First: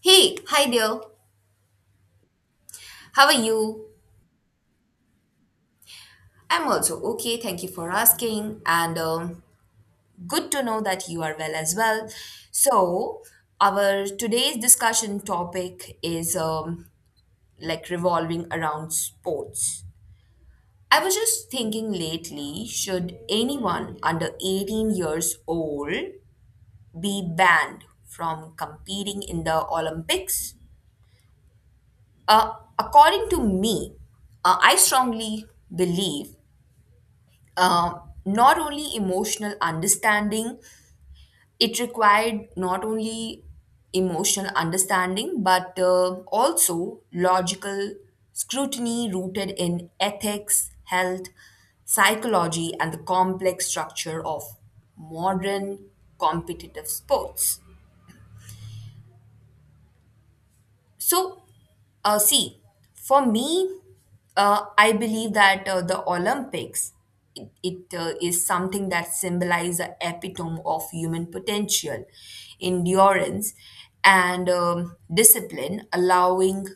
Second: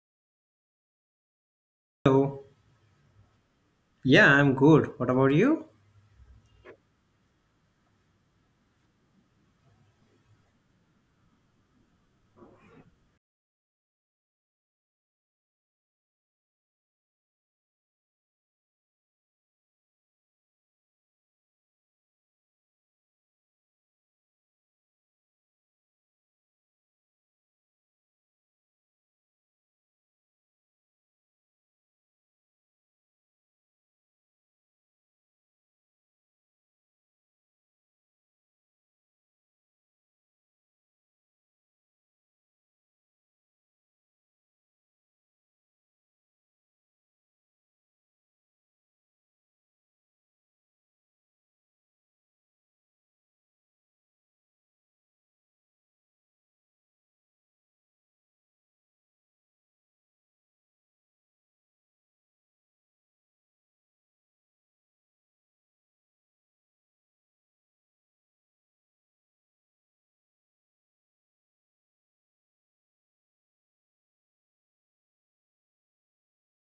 Hey, hi there. So, How are you? yeah, I'm good. What about you? I'm also okay. Thank you for asking. And Good to know that you are well as well. So, our today's discussion topic is like revolving around sports. I was just thinking lately, should anyone under 18 years old be banned from competing in the Olympics? Uh, According to me, I strongly believe um, not only emotional understanding it required not only emotional understanding, but also logical scrutiny rooted in ethics, health, psychology, and the complex structure of modern competitive sports. So, see, for me, I believe that the Olympics, it is something that symbolizes the epitome of human potential, endurance, and discipline. Allowing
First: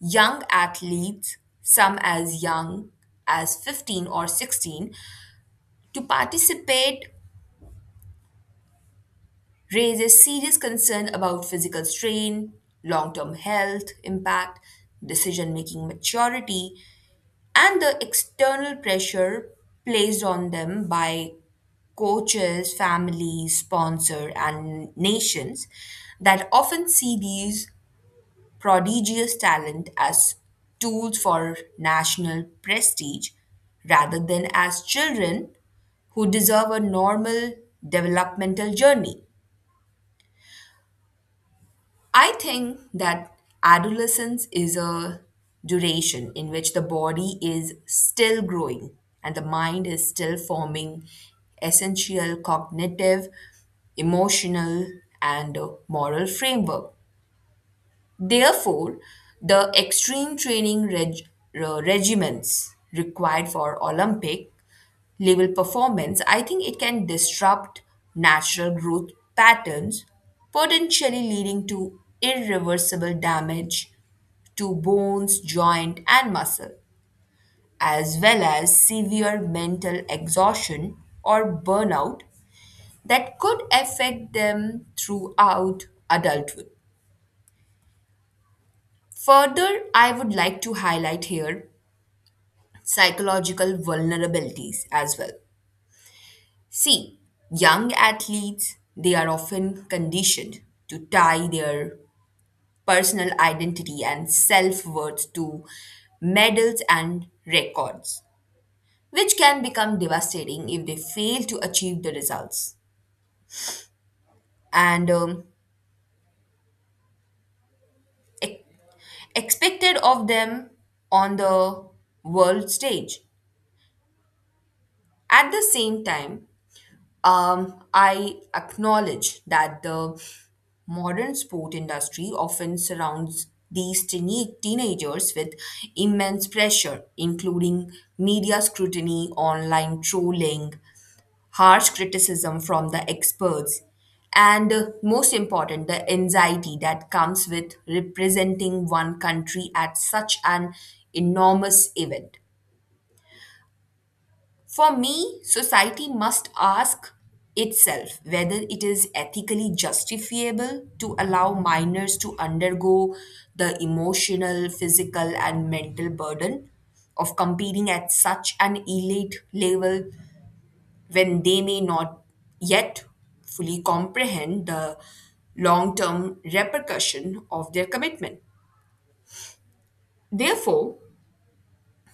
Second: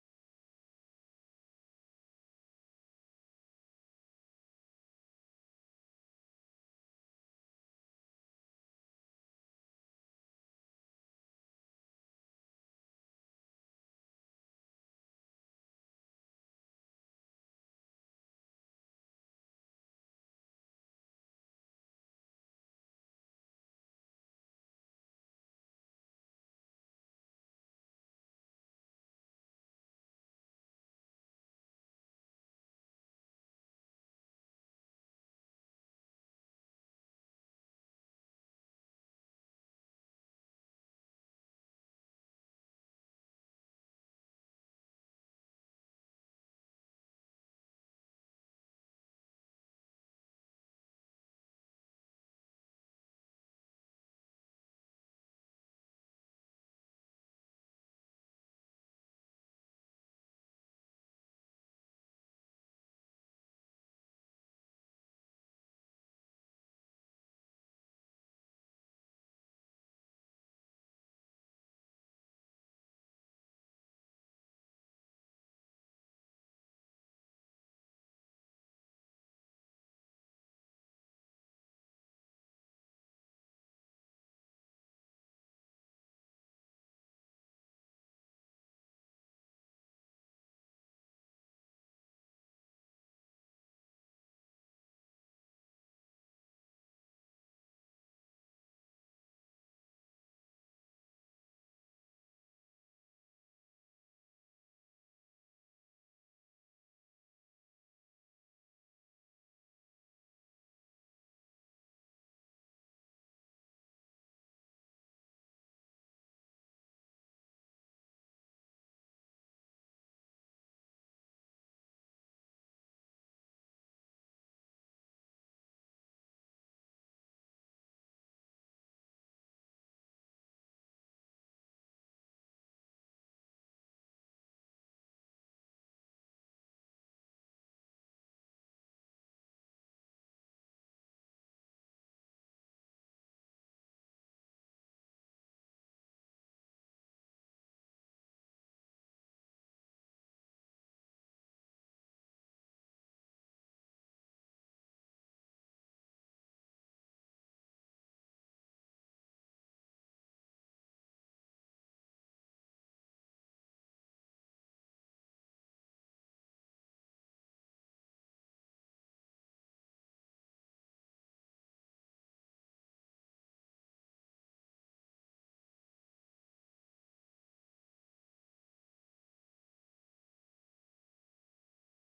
young athletes, some as young as 15 or 16, to participate raises serious concern about physical strain, long term health impact, decision making maturity, and the external pressure placed on them by coaches, families, sponsor, and nations that often see these prodigious talent as tools for national prestige rather than as children who deserve a normal developmental journey. I think that adolescence is a duration in which the body is still growing and the mind is still forming essential cognitive, emotional, and moral framework. Therefore, the extreme regimens required for Olympic level performance, I think it can disrupt natural growth patterns, potentially leading to irreversible damage to bones, joint, and muscle, as well as severe mental exhaustion or burnout that could affect them throughout adulthood. Further, I would like to highlight here psychological vulnerabilities as well. See, young athletes, they are often conditioned to tie their personal identity and self-worth to medals and records, which can become devastating if they fail to achieve the results. And um, e- expected of them on the world stage. At the same time, I acknowledge that the modern sport industry often surrounds these teenagers with immense pressure, including media scrutiny, online trolling, harsh criticism from the experts, and most important, the anxiety that comes with representing one country at such an enormous event. For me, society must ask itself whether it is ethically justifiable to allow minors to undergo the emotional, physical, and mental burden of competing at such an elite level when they may not yet fully comprehend the long term repercussion of their commitment. Therefore,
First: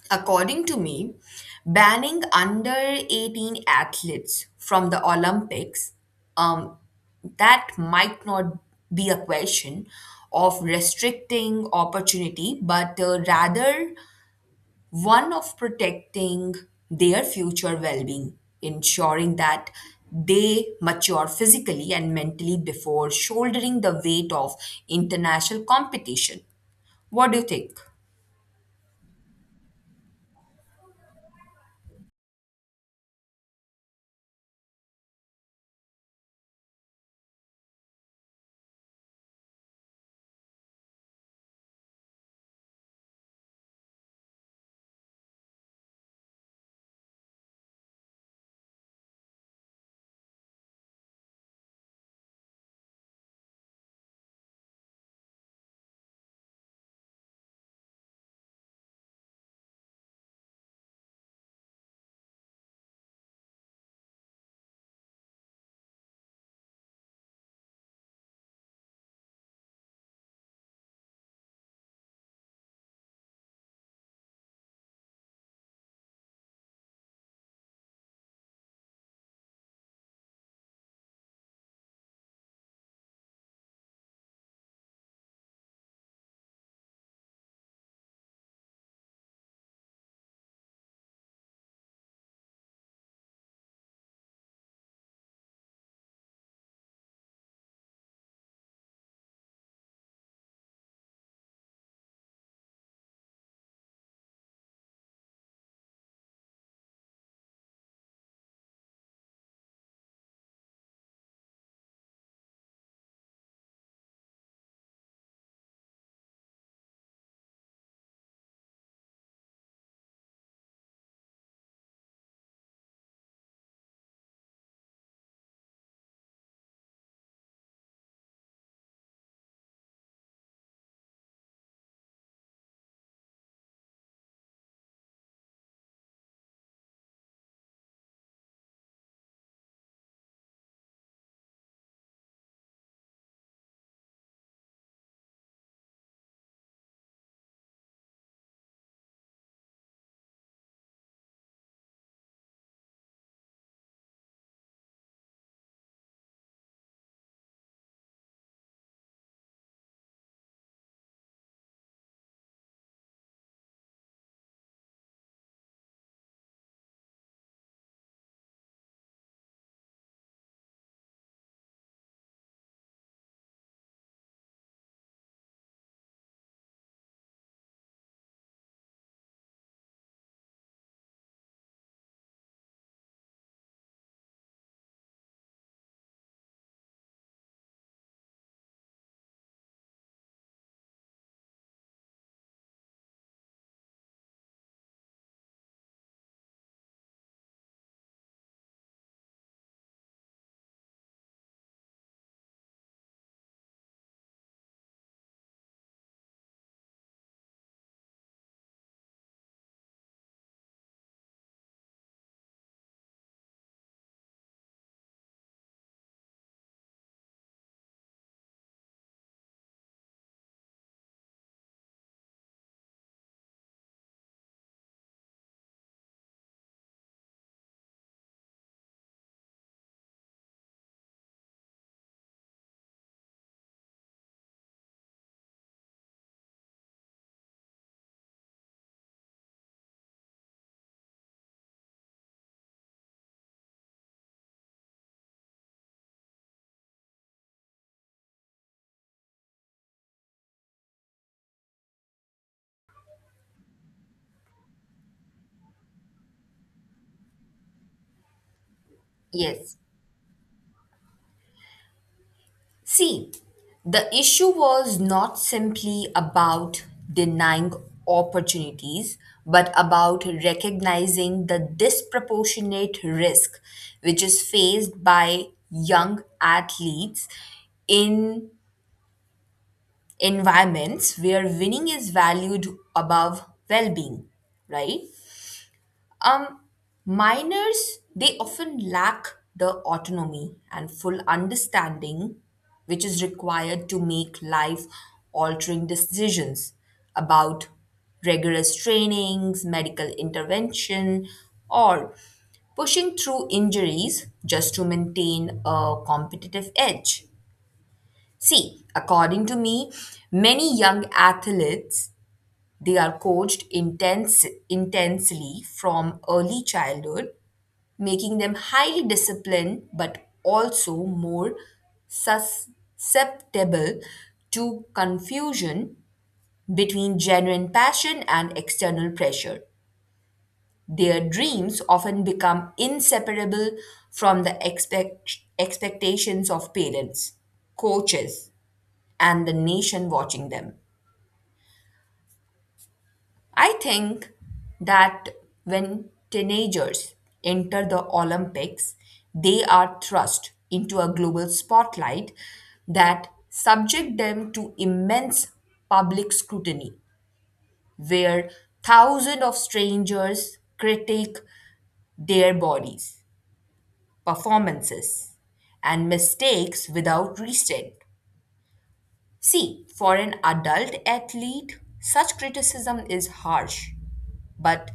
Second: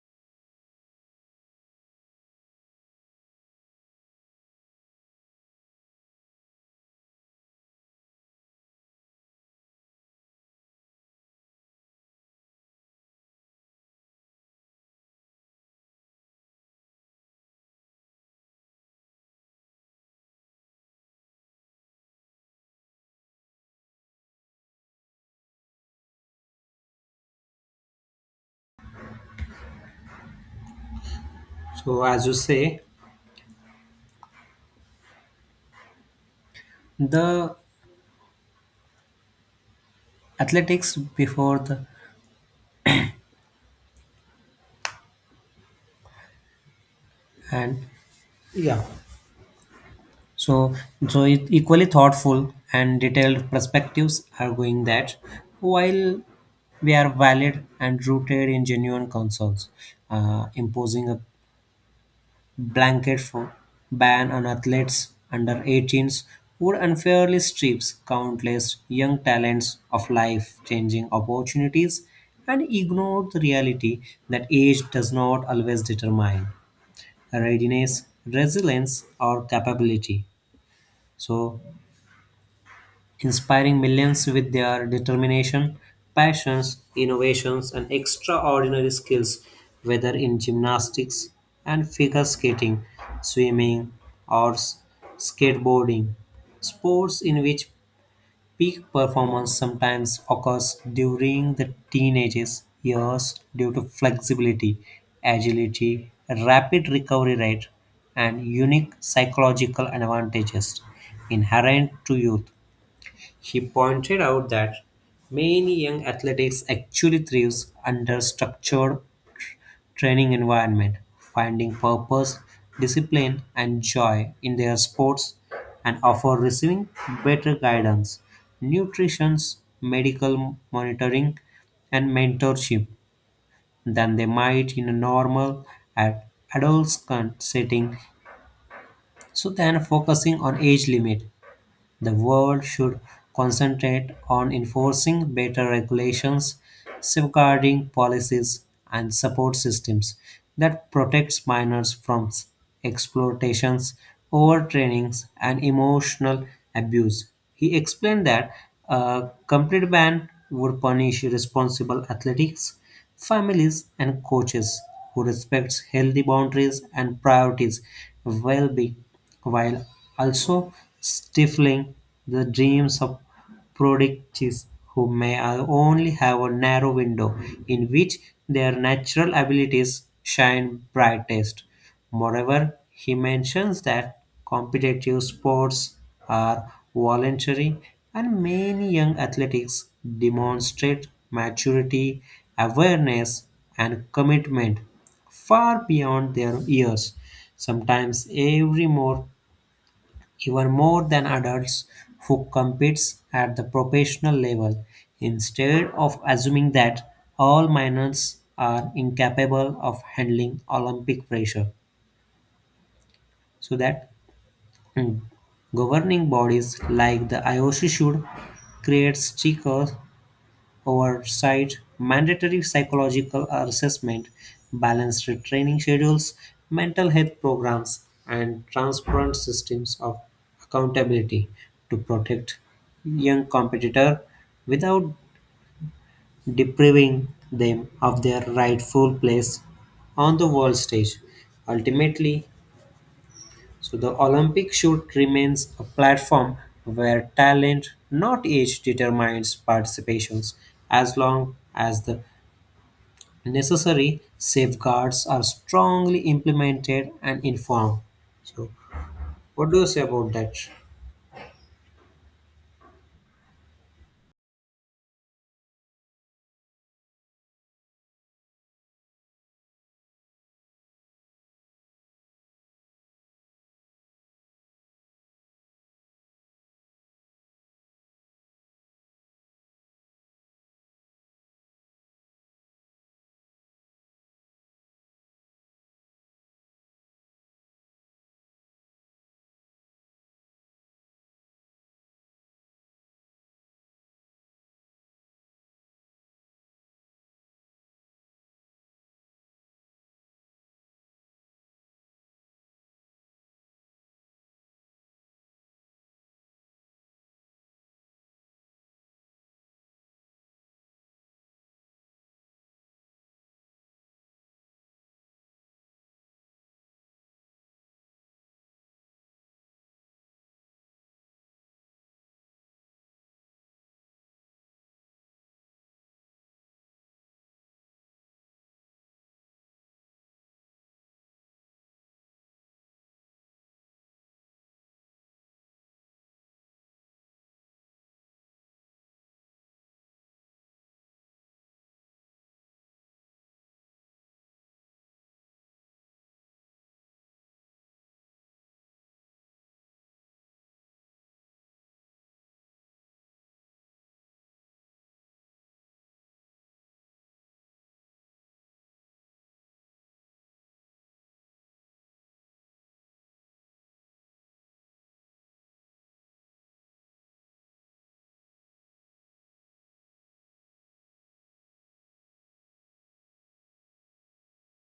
according to me, banning under 18 athletes from the Olympics, um, that might not be a question of restricting opportunity, but rather one of protecting their future well being, ensuring that they mature physically and mentally before shouldering the weight of international competition. What do you think? So, as you say, the athletics before the and yeah, so so it equally thoughtful and detailed perspectives are going that while we are valid and rooted in genuine concerns, imposing a blanket for ban on athletes under 18s would unfairly strips countless young talents of life-changing opportunities and ignore the reality that age does not always determine readiness, resilience, or capability. So inspiring millions with their determination, passions, innovations, and extraordinary skills, whether in gymnastics and figure skating, swimming, or skateboarding. Sports in which peak performance sometimes occurs during the teenagers years due to flexibility, agility, rapid recovery rate, and unique psychological advantages inherent to youth. He pointed out that many young athletes actually thrives under structured training environment, finding purpose, discipline, and joy in their sports, and offer receiving better guidance, nutrition, medical monitoring, and mentorship than they might in a normal ad- adolescent setting. So, then focusing on age limit the world should concentrate on enforcing better regulations, safeguarding policies, and support systems that protects minors from exploitations, overtrainings, and emotional abuse. He explained that a complete ban would punish responsible athletics, families, and coaches who respect healthy boundaries and priorities well-being, while also stifling the dreams of prodigies who may only have a narrow window in which their natural abilities shine brightest. Moreover, he mentions that competitive sports are voluntary and many young athletics demonstrate maturity, awareness, and commitment far beyond their years, sometimes every more even more than adults who competes at the professional level, instead of assuming that all minors are incapable of handling Olympic pressure. So that mm, governing bodies like the IOC should create stickers oversight, mandatory psychological assessment, balanced training schedules, mental health programs, and transparent systems of accountability to protect young competitor without depriving them of their rightful place on the world stage. Ultimately, so the Olympic shoot remains a platform where talent, not age, determines participations, as long as the necessary safeguards are strongly implemented and informed. So, what Yes. do you say about that? See, the issue was not simply about denying opportunities, but about recognizing the disproportionate risk which is faced by young athletes in environments where winning is valued above well being, right? Um, miners, they often lack the autonomy and full understanding which is required to make life altering decisions about rigorous trainings, medical intervention, or pushing through injuries just to maintain a competitive edge. See, according to me, many young athletes, they are coached intensely from early childhood, making them highly disciplined but also more susceptible to confusion between genuine passion and external pressure. Their dreams often become inseparable from the expectations of parents, coaches, and the nation watching them. I think that when teenagers enter the Olympics, they are thrust into a global spotlight that subject them to immense public scrutiny, where thousands of strangers critique their bodies, performances, and mistakes without restraint. See, for an adult athlete, such criticism is harsh but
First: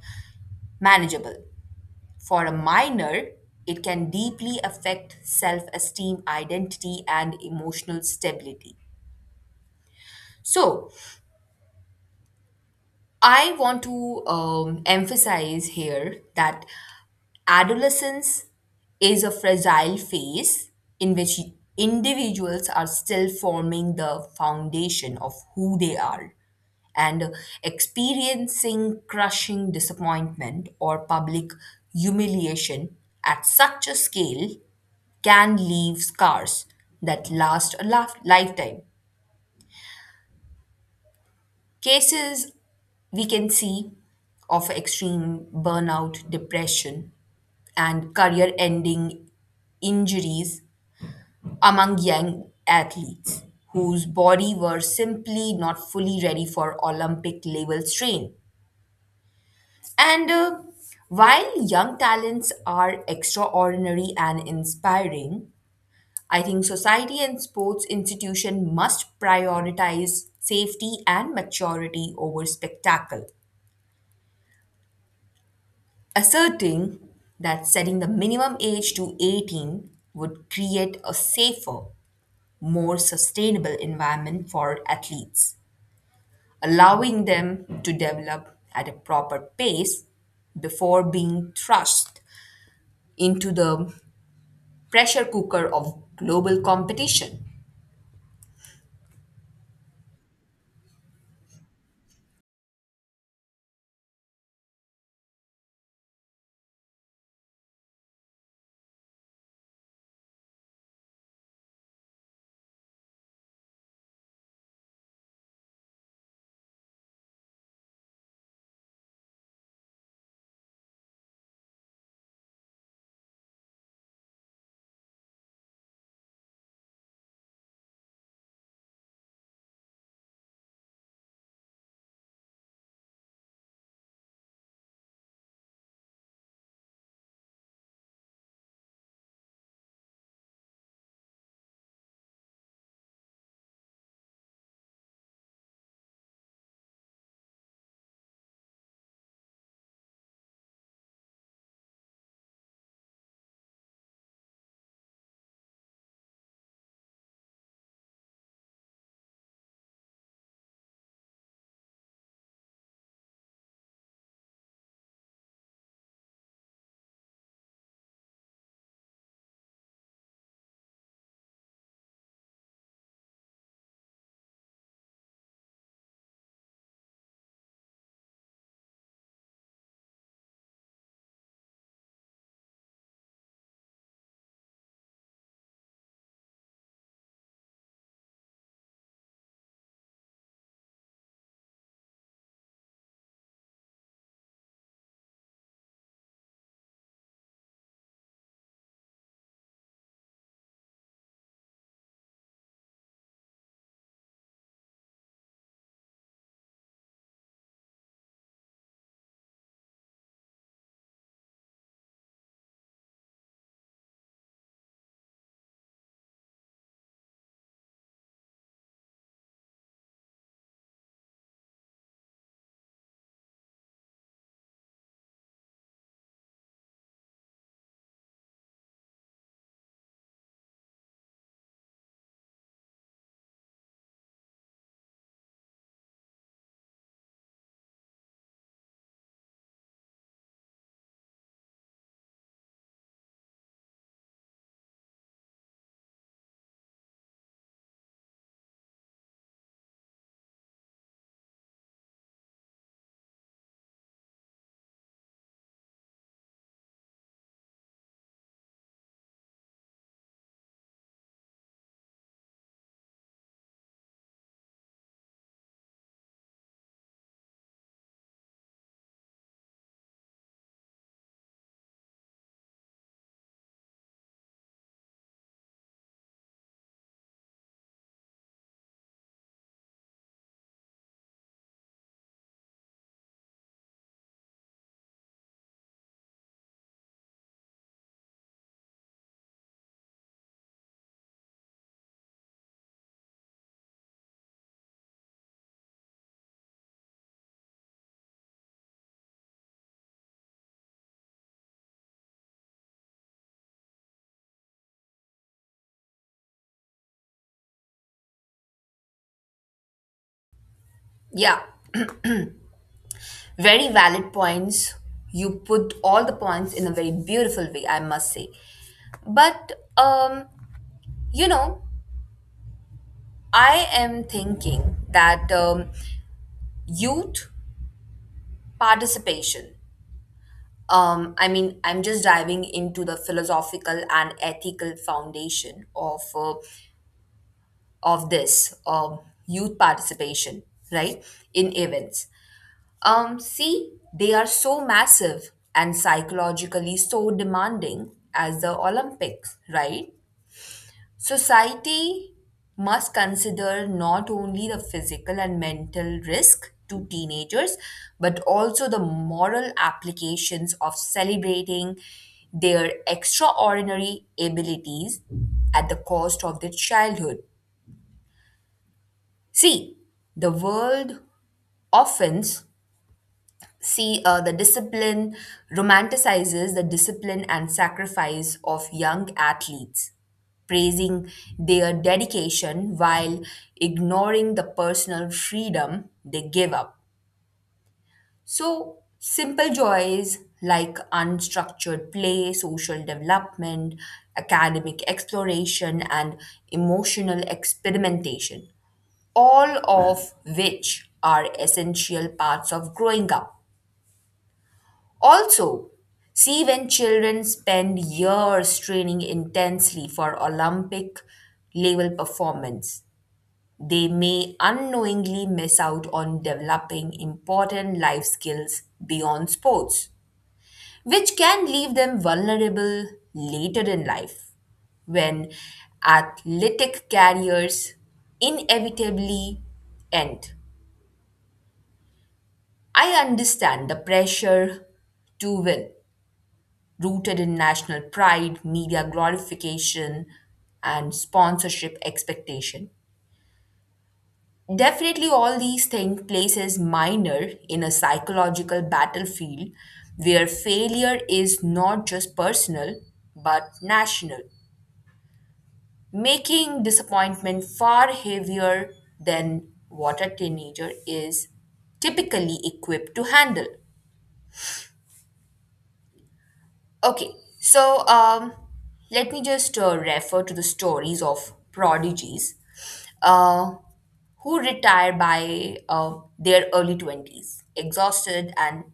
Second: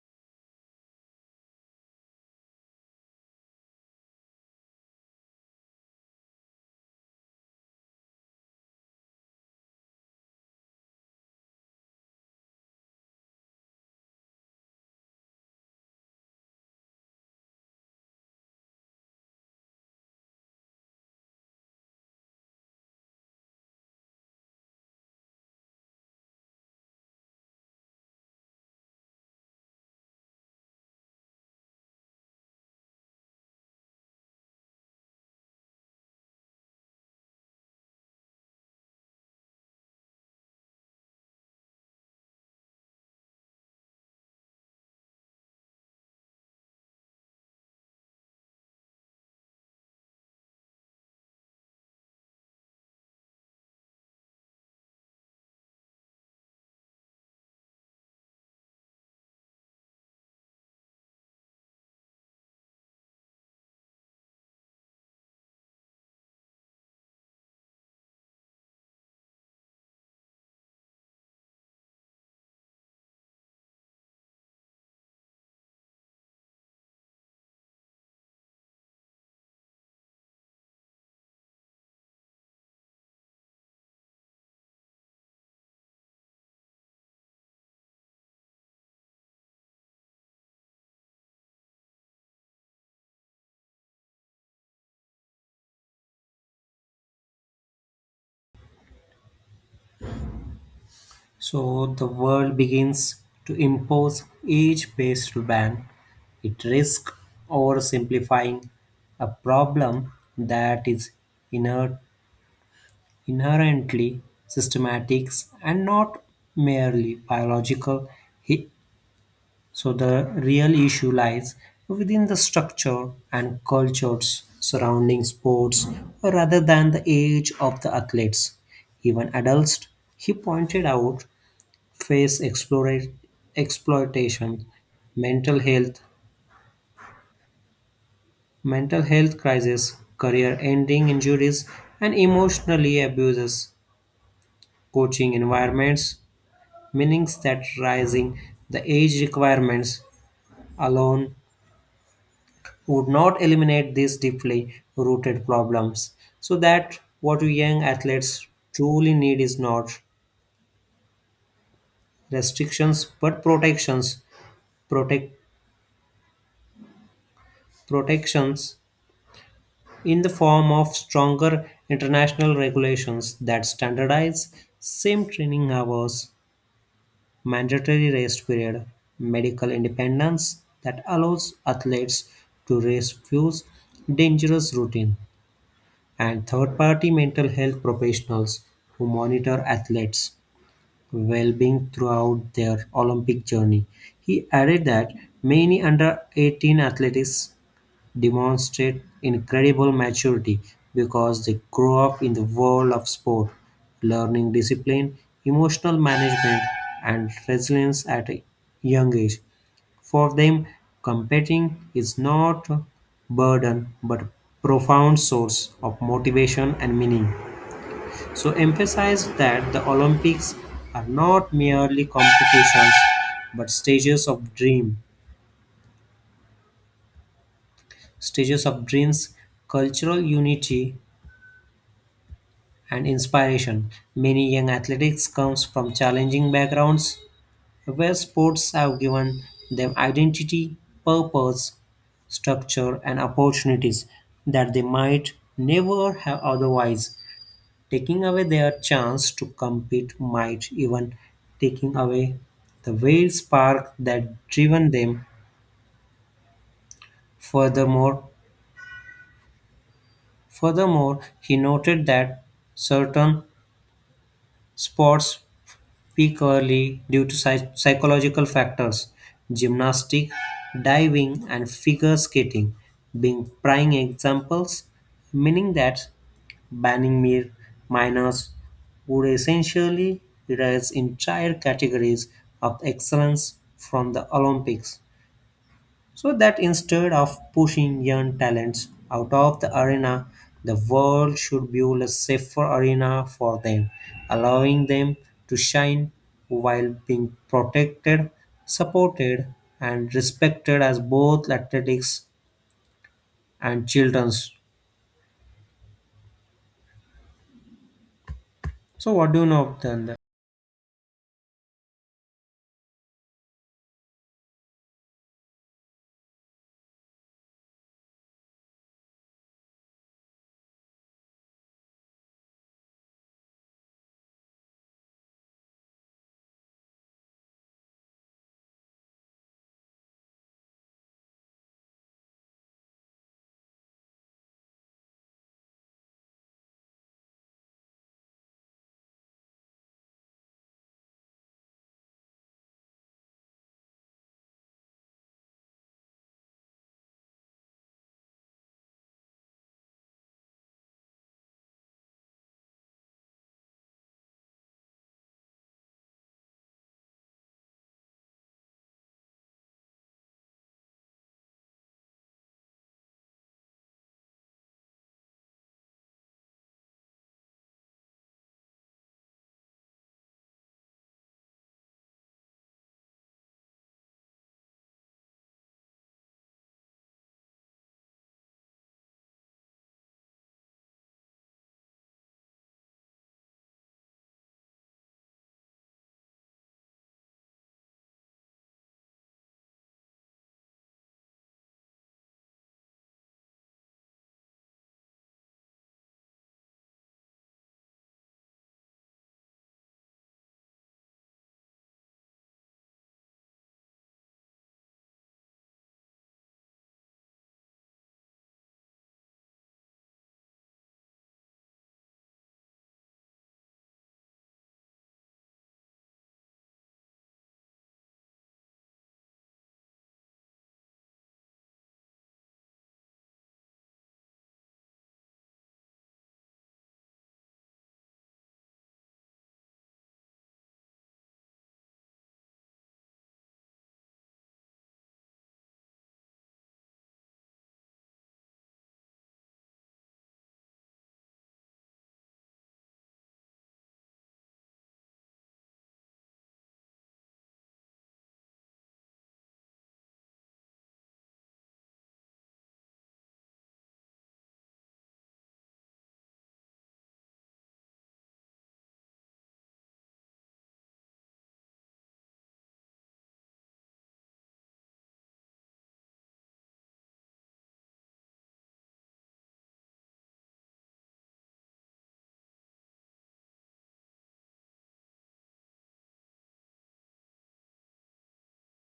manageable. For a minor, it can deeply affect self esteem, identity, and emotional stability. So, I want to emphasize here that adolescence is a fragile phase in which individuals are still forming the foundation of who they are, and experiencing crushing disappointment or public humiliation at such a scale can leave scars that last a lifetime. Cases we can see of extreme burnout, depression, and career ending injuries among young athletes whose body were simply not fully ready for Olympic level strain. And While young talents are extraordinary and inspiring, I think society and sports institution must prioritize safety and maturity over spectacle, asserting that setting the minimum age to 18 would create a safer, more sustainable environment for athletes, allowing them to develop at a proper pace before being thrust into the pressure cooker of global competition. So, the world begins to impose age based ban. It risks oversimplifying a problem that is inher- inherently systematic and not merely biological. So the real issue lies within the structure and cultures surrounding sports rather than the age of the athletes. Even adults, he pointed out, face exploitation, mental health, mental health crisis, career ending injuries, and emotionally abuses, coaching environments, meanings that rising the age requirements alone would not eliminate these deeply rooted problems. So that what young athletes truly need is not restrictions but protections. Protect protections in the form of stronger international regulations that standardize same training hours, mandatory rest period, medical independence that allows athletes to refuse dangerous routine, and third-party mental health professionals who monitor athletes' well-being throughout their Olympic journey. He added that many under-18 athletes demonstrate incredible maturity because they grow up in the world of sport, learning discipline, emotional management, and resilience at a young age. For them, competing is not a burden but a profound source of motivation and meaning. So, emphasize that the Olympics are not merely competitions but stages of dream, stages of dreams, cultural unity, and inspiration. Many young athletes comes from challenging backgrounds where sports have given them identity, purpose, structure, and opportunities that they might never have otherwise. Taking away their chance to compete might even taking away the very spark that driven them. Furthermore, furthermore, he noted that certain sports peak early due to psychological factors, gymnastics, diving, and figure skating being prime examples, meaning that banning mere minors would essentially erase entire categories of excellence from the Olympics. So that instead of pushing young talents out of the arena, the world should build a safer arena for them, allowing them to shine while being protected, supported, and respected as both athletics and children's. So, what do you know of that? Yeah, very valid points. You put all the points in a very beautiful way, I must say. But, you know, I am thinking that youth participation, I mean, I'm just diving into the philosophical and ethical foundation of, of this youth participation, right, in events. See, they are so massive and psychologically so demanding as the Olympics, right? Society must consider not only the physical and mental risk to teenagers, but also the moral applications of celebrating their extraordinary abilities at the cost of their childhood. See, the world often See, the discipline romanticizes the discipline and sacrifice of young athletes, praising their dedication while ignoring the personal freedom they give up. So, simple joys like unstructured play, social development, academic exploration, and emotional experimentation, all of which are essential parts of growing up. Also, see, when children spend years training intensely for Olympic level performance, they may unknowingly miss out on developing important life skills beyond sports, which can leave them vulnerable later in life when athletic careers inevitably end. I understand the pressure to win rooted in national pride, media glorification, and sponsorship expectation. Definitely, all these things places minor in a psychological battlefield where failure is not just personal but national, making disappointment far heavier than what a teenager is typically equipped to handle. Okay, so let me just refer to the stories of prodigies uh, who retire by their early 20s, exhausted and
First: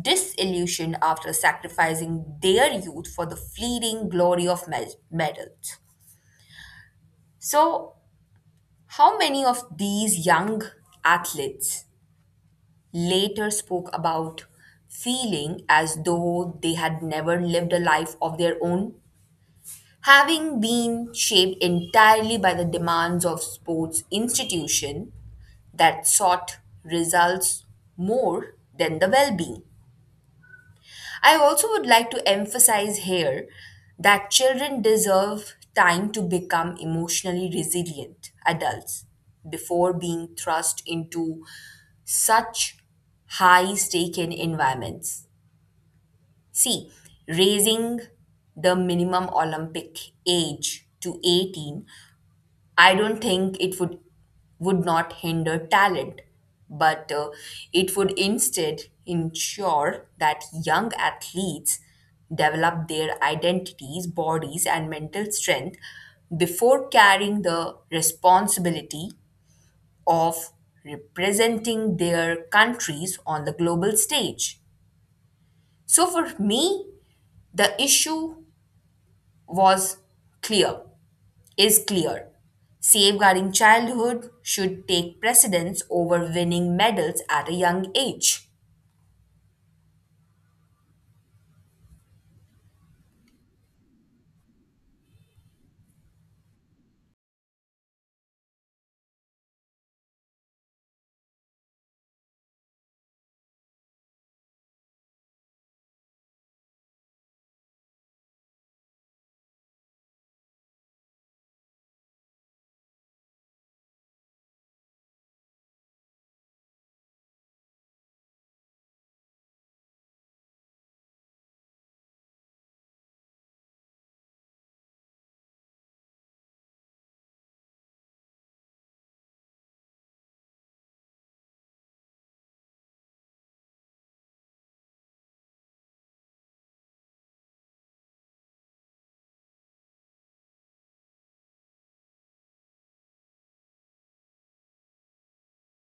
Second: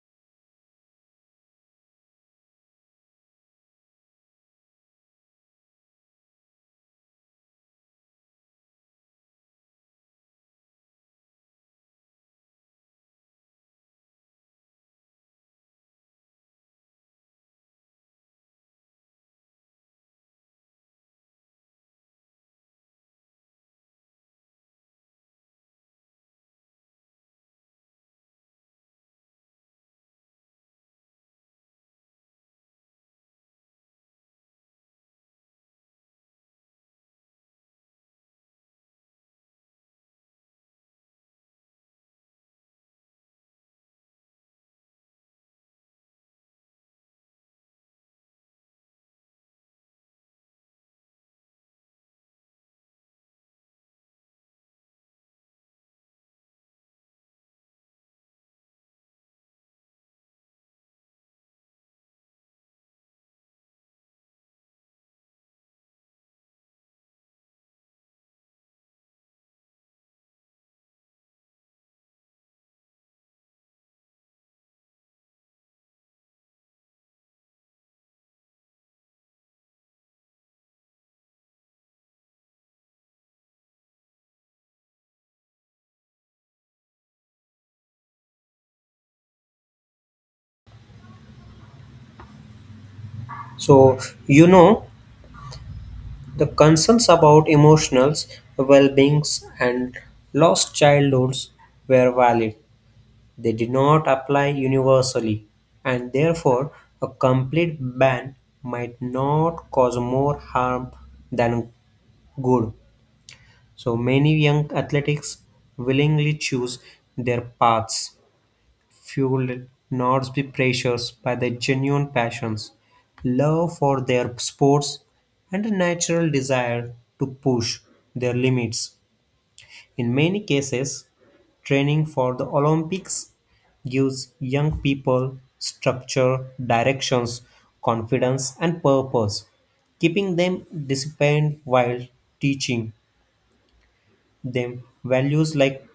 disillusioned after sacrificing their youth for the fleeting glory of medals. So, how many of these young athletes later spoke about feeling as though they had never lived a life of their own, having been shaped entirely by the demands of sports institution that sought results more than the well-being? I also would like to emphasize here that children deserve time to become emotionally resilient adults before being thrust into such high stake in environments. See, raising the minimum Olympic age to 18, I don't think it would not hinder talent, but it would instead ensure that young athletes develop their identities, bodies, and mental strength before carrying the responsibility of representing their countries on the global stage. So for me, the issue was clear is clear. Safeguarding childhood should take precedence over winning medals at a young age. So, you know, the concerns about emotional well beings and lost childhoods were valid. They did not apply universally, and therefore a complete ban might not cause more harm than good. So many young athletes willingly choose their paths, fueled not by pressures by their genuine passions, love for their sports, and a natural desire to push their limits. In many cases, training for the Olympics gives young people structure, directions, confidence, and purpose, keeping them disciplined while teaching them values like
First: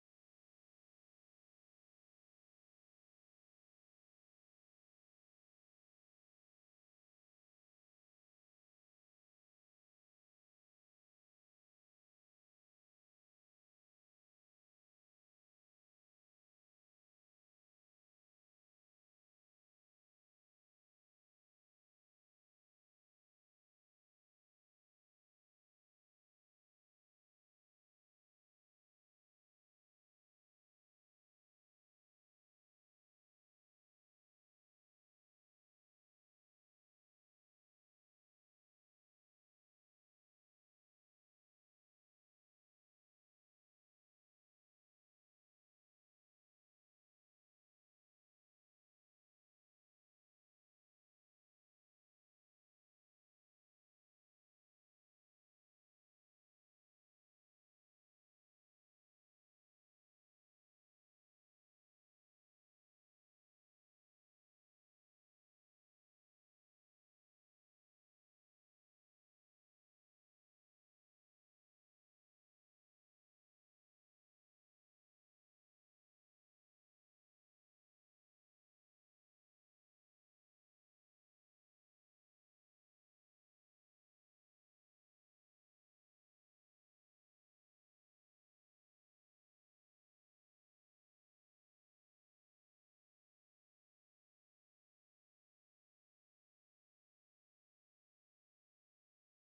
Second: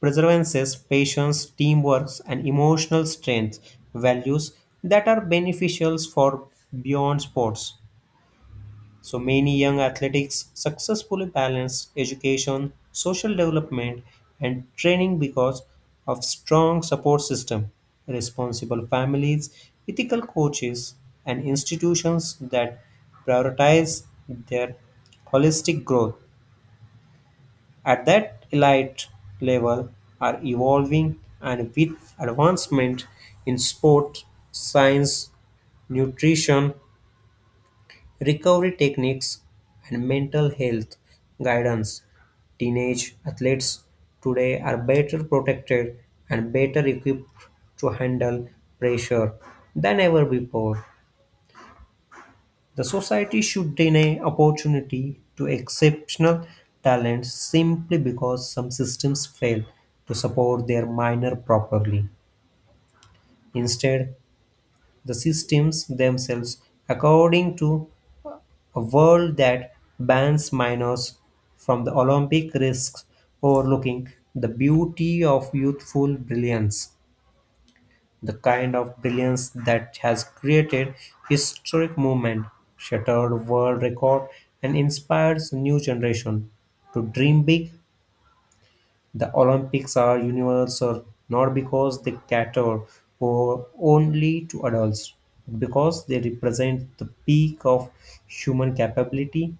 perseverance, patience, teamwork, and emotional strength, values that are beneficial for beyond sports. So many young athletes successfully balance education, social development, and training because of strong support system, responsible families, ethical coaches, and institutions that prioritize their holistic growth at that elite level, are evolving and with advancement in sport, science, nutrition, recovery techniques, and mental health guidance. Teenage athletes today are better protected and better equipped to handle pressure than ever before. The society should deny opportunity to exceptional talent simply because some systems fail to support their minor properly. Instead, the systems themselves, according to a world that bans minors from the Olympic risks overlooking the beauty of youthful brilliance, the kind of brilliance that has created historic movement, shattered world record, and inspires new generation to dream big. The Olympics are universal not because they cater for only to adults, but because they represent the peak of human capability,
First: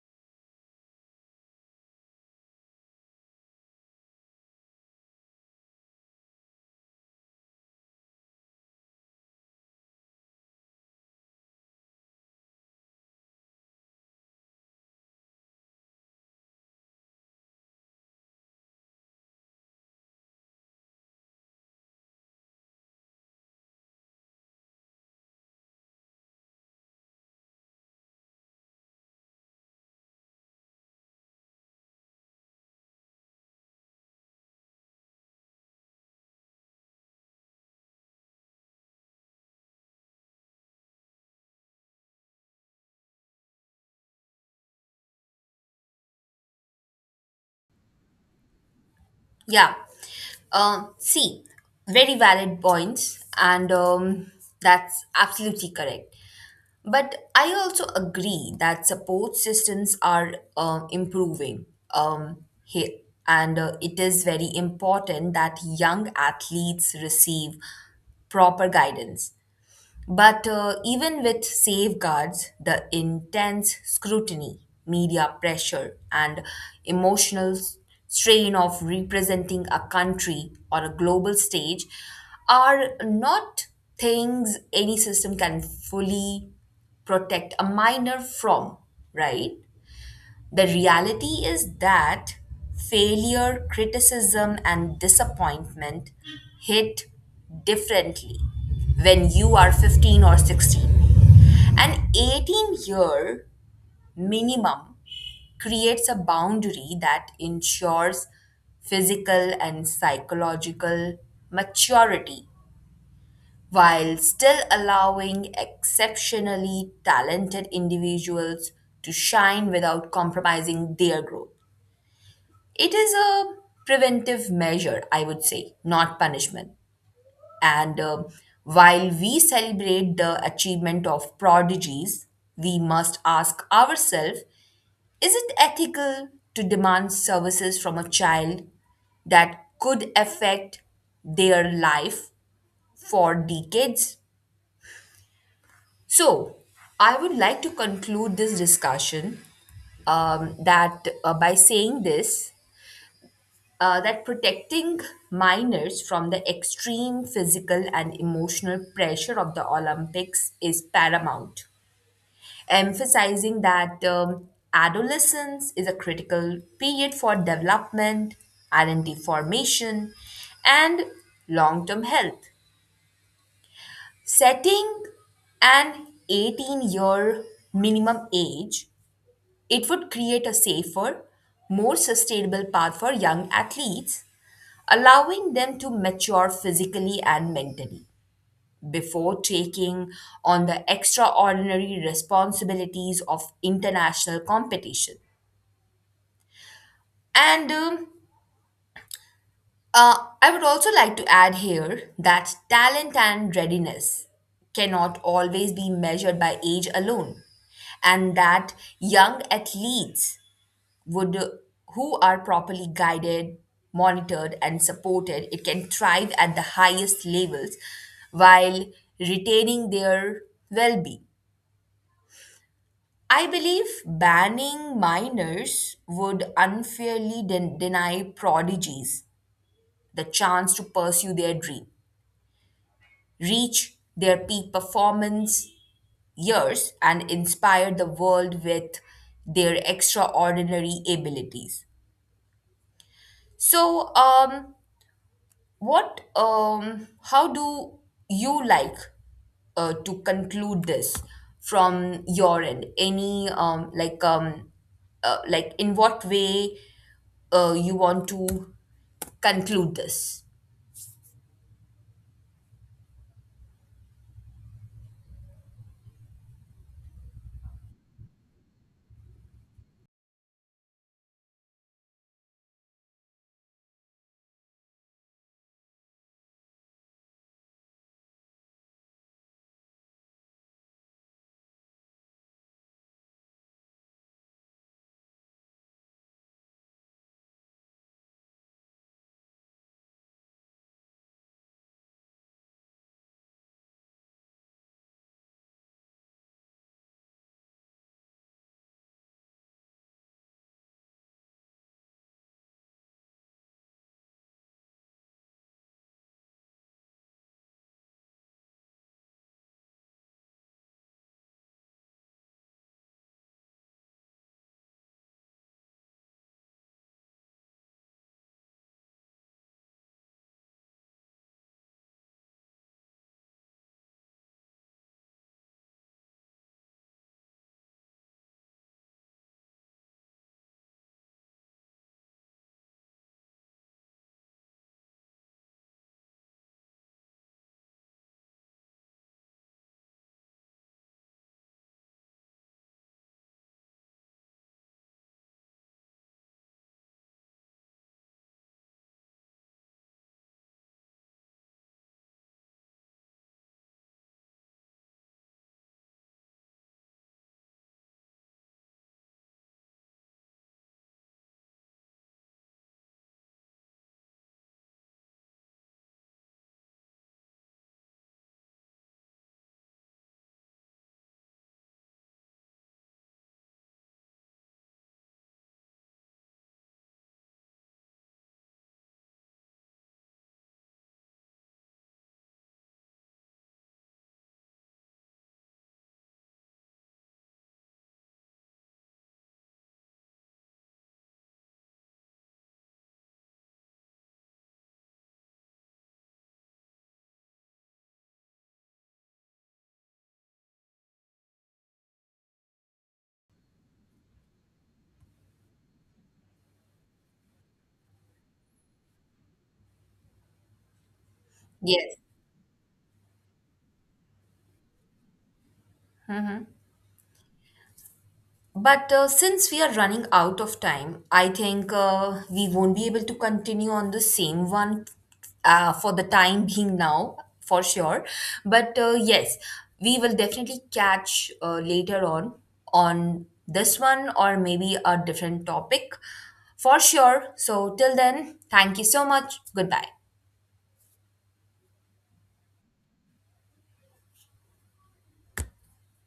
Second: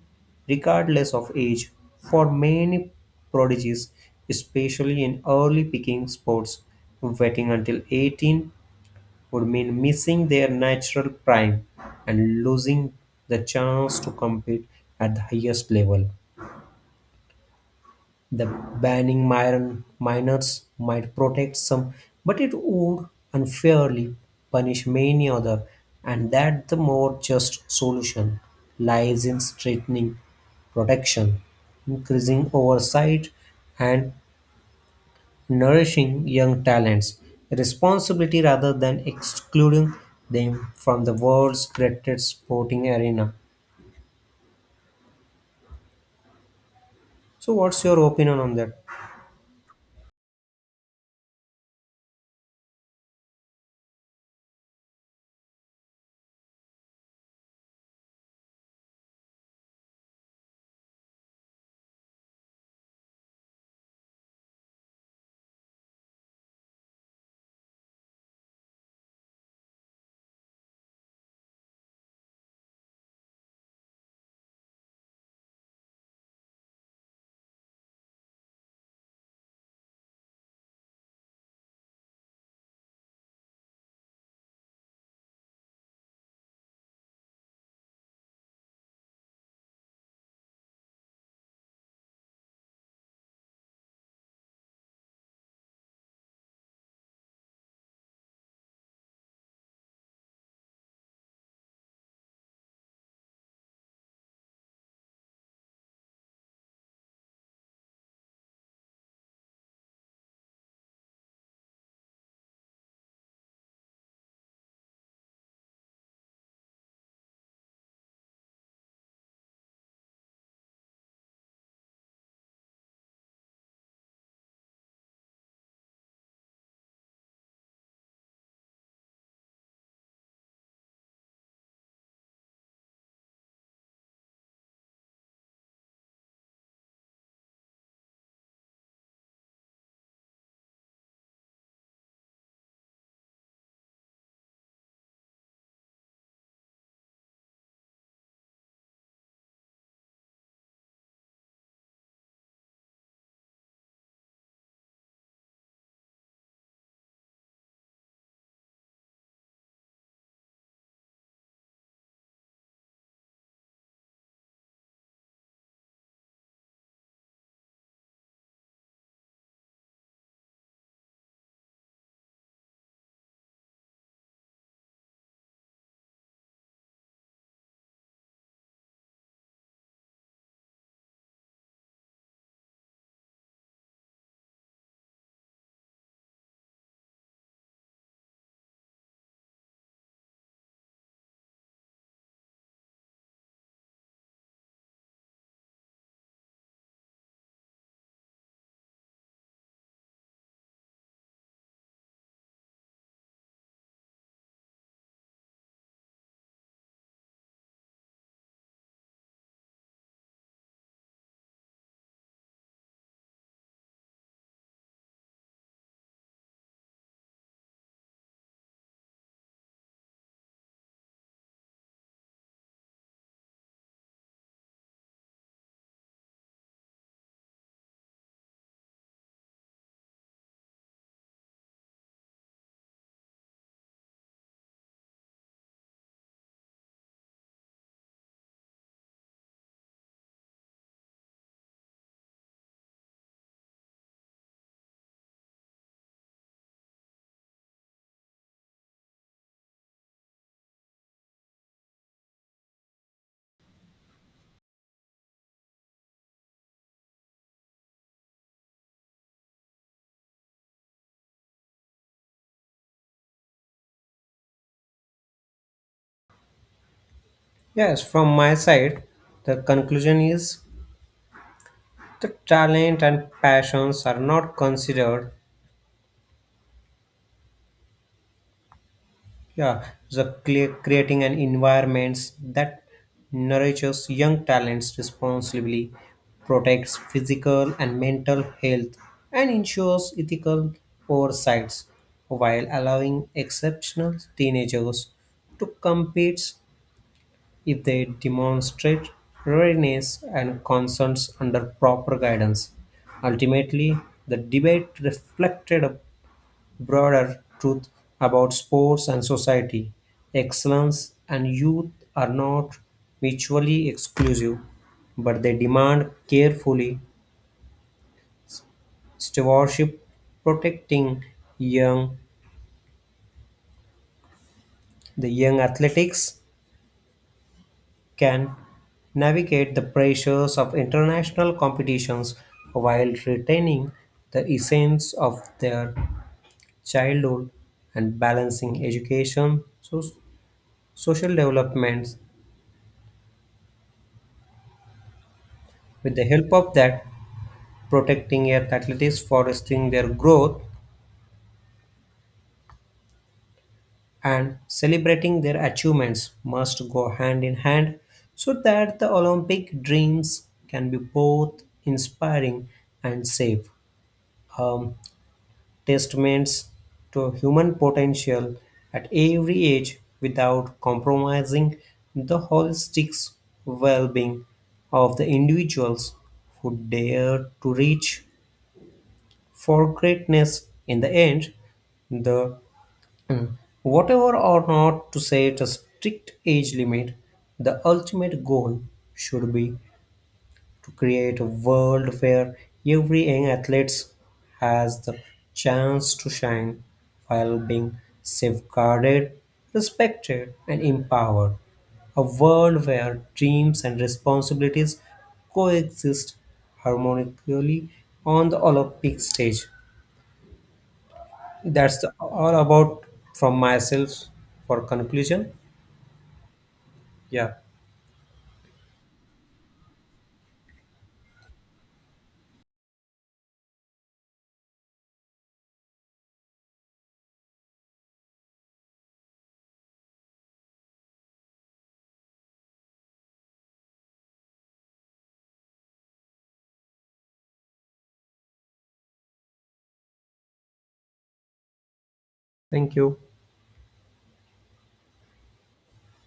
regardless of age. For many prodigies, especially in early picking sports, waiting until 18 would mean missing their natural prime and losing the chance to compete at the highest level. The banning minors might protect some, but it would unfairly punish many others, and that the more just solution lies in strengthening protection, increasing oversight, and nourishing young talents. Responsibility rather than excluding them from the world's greatest sporting arena. So, what's your opinion on that? Yeah. See, very valid points, and that's absolutely correct. But I also agree that support systems are improving. Here, and it is very important that young athletes receive proper guidance. But even with safeguards, the intense scrutiny, media pressure, and emotional strain of representing a country on a global stage are not things any system can fully protect a minor from, right? The reality is that failure, criticism, and disappointment hit differently when you are 15 or 16. An 18 year minimum creates a boundary that ensures physical and psychological maturity while still allowing exceptionally talented individuals to shine without compromising their growth. It is a preventive measure, I would say, not punishment. And While we celebrate the achievement of prodigies, we must ask ourselves, is it ethical to demand services from a child that could affect their life for decades? So, I would like to conclude this discussion that by saying this, that protecting minors from the extreme physical and emotional pressure of the Olympics is paramount, emphasizing that adolescence is a critical period for development, identity formation, and long term health. Setting an 18-year minimum age, it would create a safer, more sustainable path for young athletes, allowing them to mature physically and mentally before taking on the extraordinary responsibilities of international competition. And I would also like to add here that talent and readiness cannot always be measured by age alone, and that young athletes would who are properly guided, monitored, and supported, it can thrive at the highest levels while retaining their well being. I believe banning minors would unfairly deny prodigies the chance to pursue their dream, reach their peak performance years, and inspire the world with their extraordinary abilities. So, what, how do you like to conclude this from your end? Like in what way you want to conclude this? Yes, from my side, the conclusion is, the talent and passions are not considered, yeah, the clear, creating an environment that nourishes young talents responsibly, protects physical and mental health, and ensures ethical oversights while allowing exceptional teenagers to compete if they demonstrate readiness and concerns under proper guidance. Ultimately, the debate reflected a broader truth about sports and society. Excellence and youth are not mutually exclusive, but they demand carefully stewardship, protecting young the young athletics can navigate the pressures of international competitions while retaining the essence of their childhood and balancing education, so, social developments. With the help of that, protecting your athletes, fostering their growth, and celebrating their achievements must go hand in hand, so that the Olympic dreams can be both inspiring and safe. Um, testaments to human potential at every age without compromising the holistic well being of the individuals who dare to reach for greatness. In the end, the mm, whatever or not to set a strict age limit, the ultimate goal should be to create a world where every young athlete has the chance to shine while being safeguarded, respected, and empowered, a world where dreams and responsibilities coexist harmonically on the Olympic stage. That's Yes. all about from myself for conclusion. Yeah. But since we are running out of time, I think we won't be able to continue on the same one for the time being now, for sure. But yes, we will definitely catch later on this one or maybe a different topic for sure. So, till then, thank you so much. Goodbye. Thank you.